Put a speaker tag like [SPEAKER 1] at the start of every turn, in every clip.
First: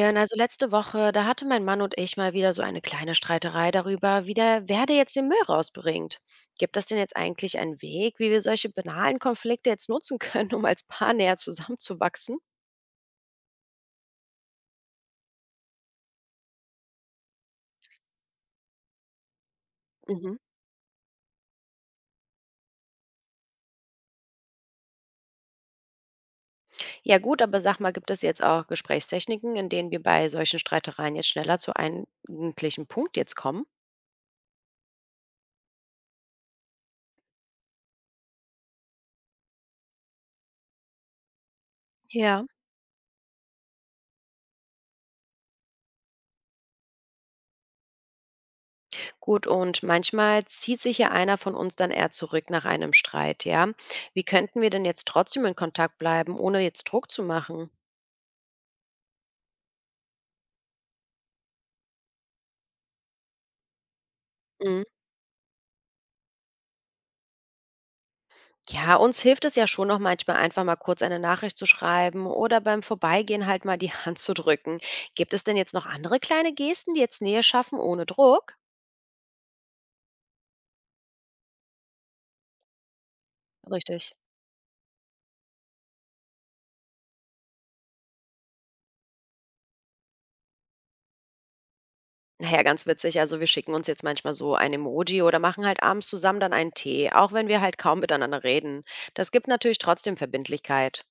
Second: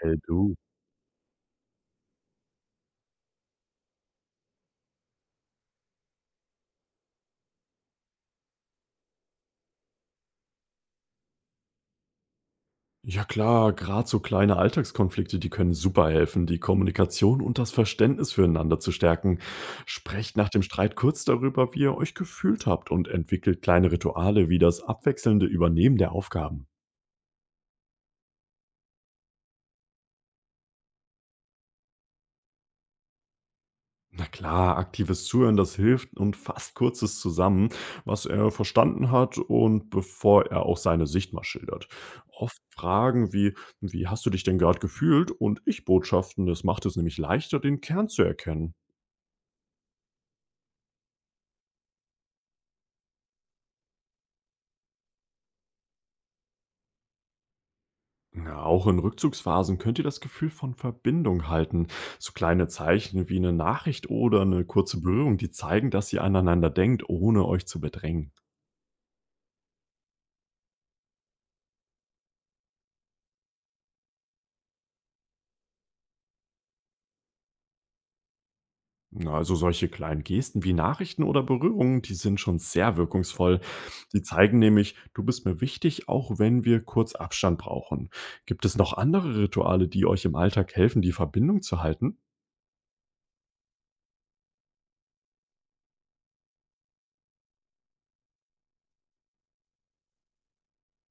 [SPEAKER 1] Hey
[SPEAKER 2] also
[SPEAKER 1] du.
[SPEAKER 2] letzte Woche, da hatte mein Mann und ich mal wieder so eine kleine Streiterei darüber, wie der Werde jetzt den Müll rausbringt. Gibt es denn jetzt eigentlich einen Weg, wie wir solche banalen Konflikte jetzt nutzen können, um als Paar näher zusammenzuwachsen?
[SPEAKER 1] Ja klar, gerade so kleine Alltagskonflikte, die können super helfen, die Kommunikation und das Verständnis füreinander zu stärken.
[SPEAKER 2] Mhm.
[SPEAKER 1] Sprecht nach dem Streit kurz darüber, wie ihr euch gefühlt habt und entwickelt kleine Rituale wie das abwechselnde Übernehmen der Aufgaben.
[SPEAKER 2] Ja gut, aber sag mal, gibt es jetzt auch Gesprächstechniken, in denen wir bei solchen Streitereien jetzt schneller zu einem eigentlichen Punkt jetzt kommen?
[SPEAKER 1] Na klar, aktives Zuhören, das hilft und fasst kurzes zusammen, was er verstanden hat und bevor er auch seine Sicht mal schildert.
[SPEAKER 2] Ja,
[SPEAKER 1] Oft Fragen wie, wie hast du dich denn gerade gefühlt und Ich-Botschaften, das macht es nämlich leichter, den Kern zu erkennen.
[SPEAKER 2] gut, und manchmal zieht sich ja einer von uns dann eher zurück nach einem Streit, ja? Wie könnten wir denn jetzt trotzdem in Kontakt bleiben, ohne jetzt Druck zu machen?
[SPEAKER 1] Na, auch in Rückzugsphasen könnt ihr das Gefühl von Verbindung halten. So kleine Zeichen wie eine Nachricht oder eine
[SPEAKER 2] Mhm.
[SPEAKER 1] kurze Berührung, die zeigen, dass ihr aneinander denkt, ohne euch zu bedrängen.
[SPEAKER 2] Ja, uns hilft es ja schon noch manchmal einfach mal kurz eine Nachricht zu schreiben oder beim Vorbeigehen halt mal die Hand zu drücken. Gibt es denn jetzt noch andere kleine Gesten, die jetzt Nähe schaffen ohne Druck?
[SPEAKER 1] Na, also solche kleinen Gesten wie Nachrichten oder Berührungen, die sind schon sehr wirkungsvoll.
[SPEAKER 2] Richtig.
[SPEAKER 1] Die zeigen nämlich, du bist mir wichtig, auch wenn wir kurz Abstand brauchen. Gibt es noch andere Rituale, die euch im Alltag helfen, die Verbindung zu halten?
[SPEAKER 2] Naja, ganz witzig. Also wir schicken uns jetzt manchmal so ein Emoji oder machen halt abends zusammen dann einen Tee, auch wenn wir halt kaum miteinander reden. Das gibt natürlich trotzdem Verbindlichkeit.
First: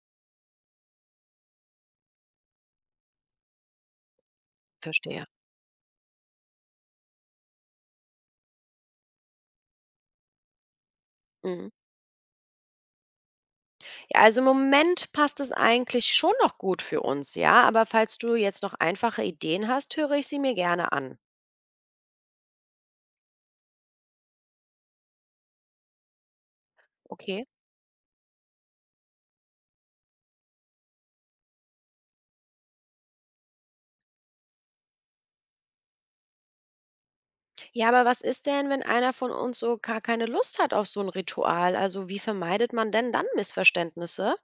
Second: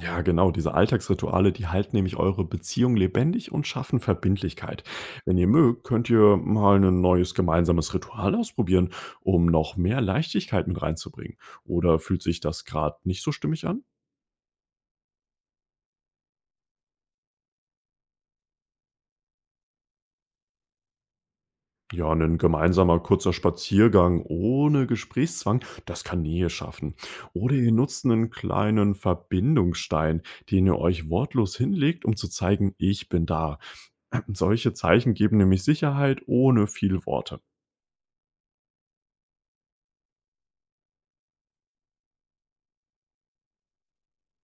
[SPEAKER 1] Ja, genau, diese Alltagsrituale, die halten nämlich eure Beziehung lebendig und schaffen Verbindlichkeit.
[SPEAKER 2] Verstehe.
[SPEAKER 1] Wenn ihr mögt, könnt ihr mal ein neues gemeinsames Ritual ausprobieren, um noch mehr Leichtigkeit mit reinzubringen.
[SPEAKER 2] Mhm.
[SPEAKER 1] Oder fühlt sich das gerade nicht so stimmig an?
[SPEAKER 2] Ja, also im Moment passt es eigentlich schon noch gut für uns, ja. Aber falls du jetzt noch einfache Ideen hast, höre ich sie mir gerne an.
[SPEAKER 1] Ja, ein gemeinsamer kurzer Spaziergang ohne Gesprächszwang, das kann Nähe schaffen.
[SPEAKER 2] Okay.
[SPEAKER 1] Oder ihr nutzt einen kleinen Verbindungsstein, den ihr euch wortlos hinlegt, um zu zeigen, ich bin da. Solche Zeichen geben nämlich Sicherheit ohne viele Worte.
[SPEAKER 2] Ja, aber was ist denn, wenn einer von uns so gar keine Lust hat auf so ein Ritual? Also, wie vermeidet man denn dann Missverständnisse?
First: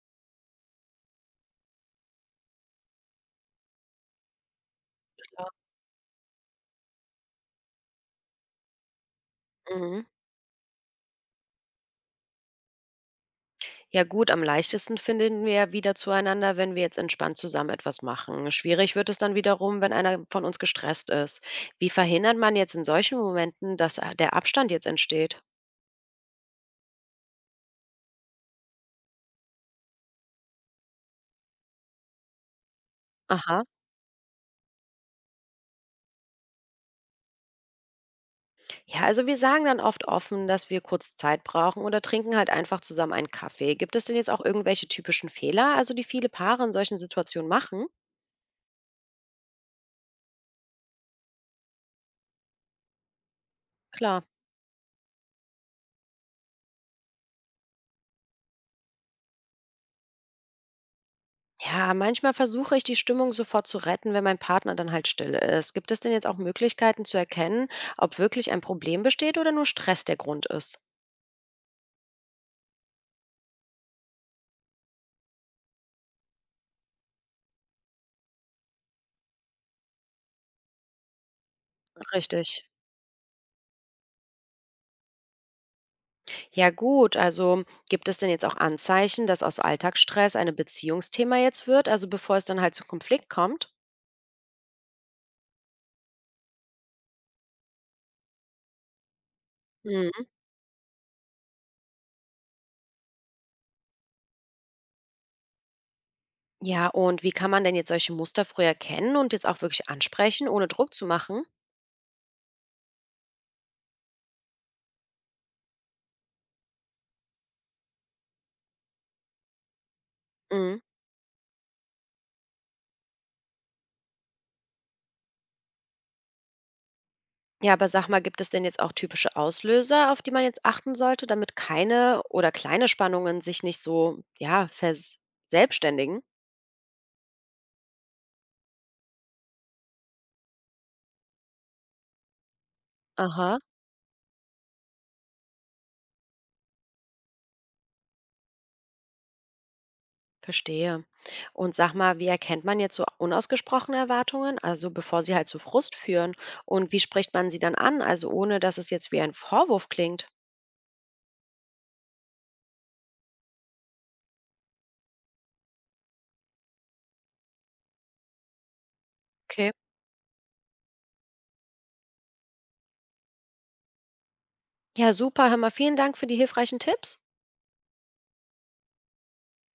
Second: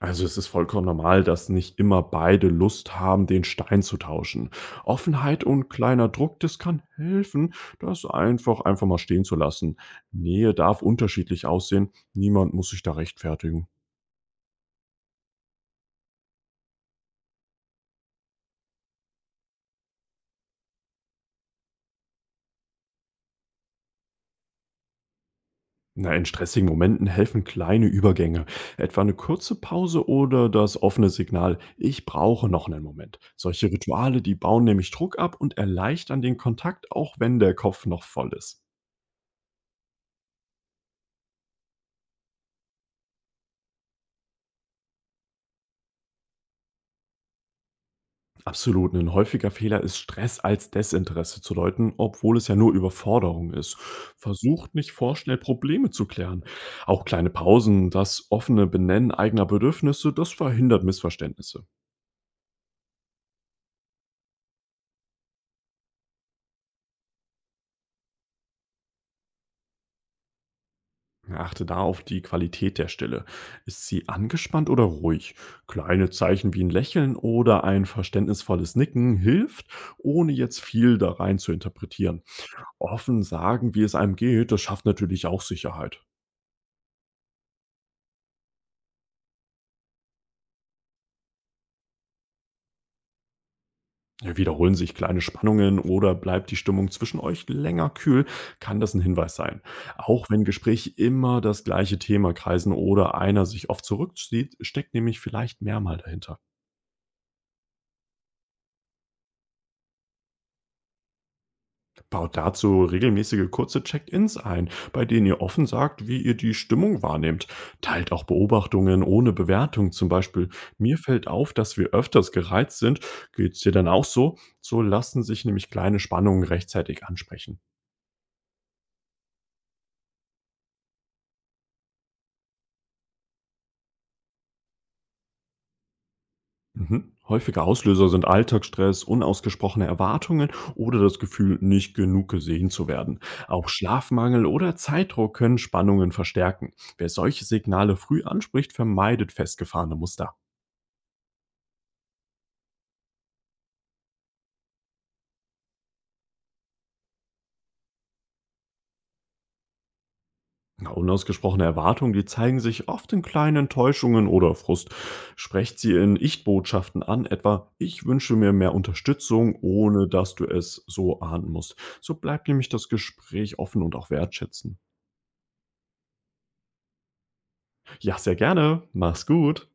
[SPEAKER 1] Also es ist vollkommen normal, dass nicht immer beide Lust haben, den Stein zu tauschen. Offenheit und kleiner Druck, das kann helfen, das einfach mal stehen zu lassen.
[SPEAKER 2] Mhm.
[SPEAKER 1] Nähe darf unterschiedlich aussehen, niemand muss sich da rechtfertigen.
[SPEAKER 2] Ja gut, am leichtesten finden wir wieder zueinander, wenn wir jetzt entspannt zusammen etwas machen. Schwierig wird es dann wiederum, wenn einer von uns gestresst ist. Wie verhindert man jetzt in solchen Momenten, dass, der Abstand jetzt entsteht?
[SPEAKER 1] Na, in stressigen Momenten helfen kleine Übergänge, etwa eine kurze Pause oder das offene Signal, ich brauche noch einen Moment.
[SPEAKER 2] Aha.
[SPEAKER 1] Solche Rituale, die bauen nämlich Druck ab und erleichtern den Kontakt, auch wenn der Kopf noch voll ist.
[SPEAKER 2] Ja, also wir sagen dann oft offen, dass wir kurz Zeit brauchen oder trinken halt einfach zusammen einen Kaffee. Gibt es denn jetzt auch irgendwelche typischen Fehler, also die viele Paare in solchen Situationen machen?
[SPEAKER 1] Absolut. Ein häufiger Fehler ist, Stress als Desinteresse zu deuten, obwohl es ja nur Überforderung ist.
[SPEAKER 2] Klar.
[SPEAKER 1] Versucht nicht vorschnell Probleme zu klären. Auch kleine Pausen, das offene Benennen eigener Bedürfnisse, das verhindert Missverständnisse.
[SPEAKER 2] Ja, manchmal versuche ich, die Stimmung sofort zu retten, wenn mein Partner dann halt still ist. Gibt es denn jetzt auch Möglichkeiten zu erkennen, ob wirklich ein Problem besteht oder nur Stress der Grund ist?
[SPEAKER 1] Achte da auf die Qualität der Stille. Ist sie angespannt oder ruhig? Kleine Zeichen wie ein Lächeln oder ein verständnisvolles Nicken hilft, ohne jetzt viel da rein zu interpretieren.
[SPEAKER 2] Richtig.
[SPEAKER 1] Offen sagen, wie es einem geht, das schafft natürlich auch Sicherheit.
[SPEAKER 2] Ja, gut. Also gibt es denn jetzt auch Anzeichen, dass aus Alltagsstress eine Beziehungsthema jetzt wird, also bevor es dann halt zum Konflikt kommt?
[SPEAKER 1] Wiederholen sich kleine Spannungen oder bleibt die Stimmung zwischen euch länger kühl, kann das ein Hinweis sein.
[SPEAKER 2] Mhm.
[SPEAKER 1] Auch wenn Gespräche immer das gleiche Thema kreisen oder einer sich oft zurückzieht, steckt nämlich vielleicht mehr mal dahinter.
[SPEAKER 2] Ja, und wie kann man denn jetzt solche Muster früh erkennen und jetzt auch wirklich ansprechen, ohne Druck zu machen?
[SPEAKER 1] Baut dazu regelmäßige kurze Check-ins ein, bei denen ihr offen sagt, wie ihr die Stimmung wahrnehmt. Teilt auch Beobachtungen ohne Bewertung, zum Beispiel:
[SPEAKER 2] Mhm.
[SPEAKER 1] „Mir fällt auf, dass wir öfters gereizt sind. Geht's dir dann auch so?“ So lassen sich nämlich kleine Spannungen rechtzeitig ansprechen.
[SPEAKER 2] Ja, aber sag mal, gibt es denn jetzt auch typische Auslöser, auf die man jetzt achten sollte, damit keine oder kleine Spannungen sich nicht so, ja, verselbstständigen?
[SPEAKER 1] Mhm. Häufige Auslöser sind Alltagsstress, unausgesprochene Erwartungen oder das Gefühl, nicht genug gesehen zu werden.
[SPEAKER 2] Aha,
[SPEAKER 1] Auch Schlafmangel oder Zeitdruck können Spannungen verstärken. Wer solche Signale früh anspricht, vermeidet festgefahrene Muster.
[SPEAKER 2] verstehe. Und sag mal, wie erkennt man jetzt so unausgesprochene Erwartungen, also bevor sie halt zu Frust führen? Und wie spricht man sie dann an, also ohne dass es jetzt wie ein Vorwurf klingt?
[SPEAKER 1] Na, unausgesprochene Erwartungen, die zeigen sich oft in kleinen Täuschungen oder Frust. Sprecht sie in Ich-Botschaften an, etwa Ich wünsche mir mehr Unterstützung,
[SPEAKER 2] Okay.
[SPEAKER 1] ohne dass du es so ahnen musst. So bleibt nämlich das Gespräch offen und auch wertschätzen.
[SPEAKER 2] Ja, super. Hör mal, vielen Dank für die hilfreichen Tipps.
[SPEAKER 1] Ja, sehr gerne. Mach's gut.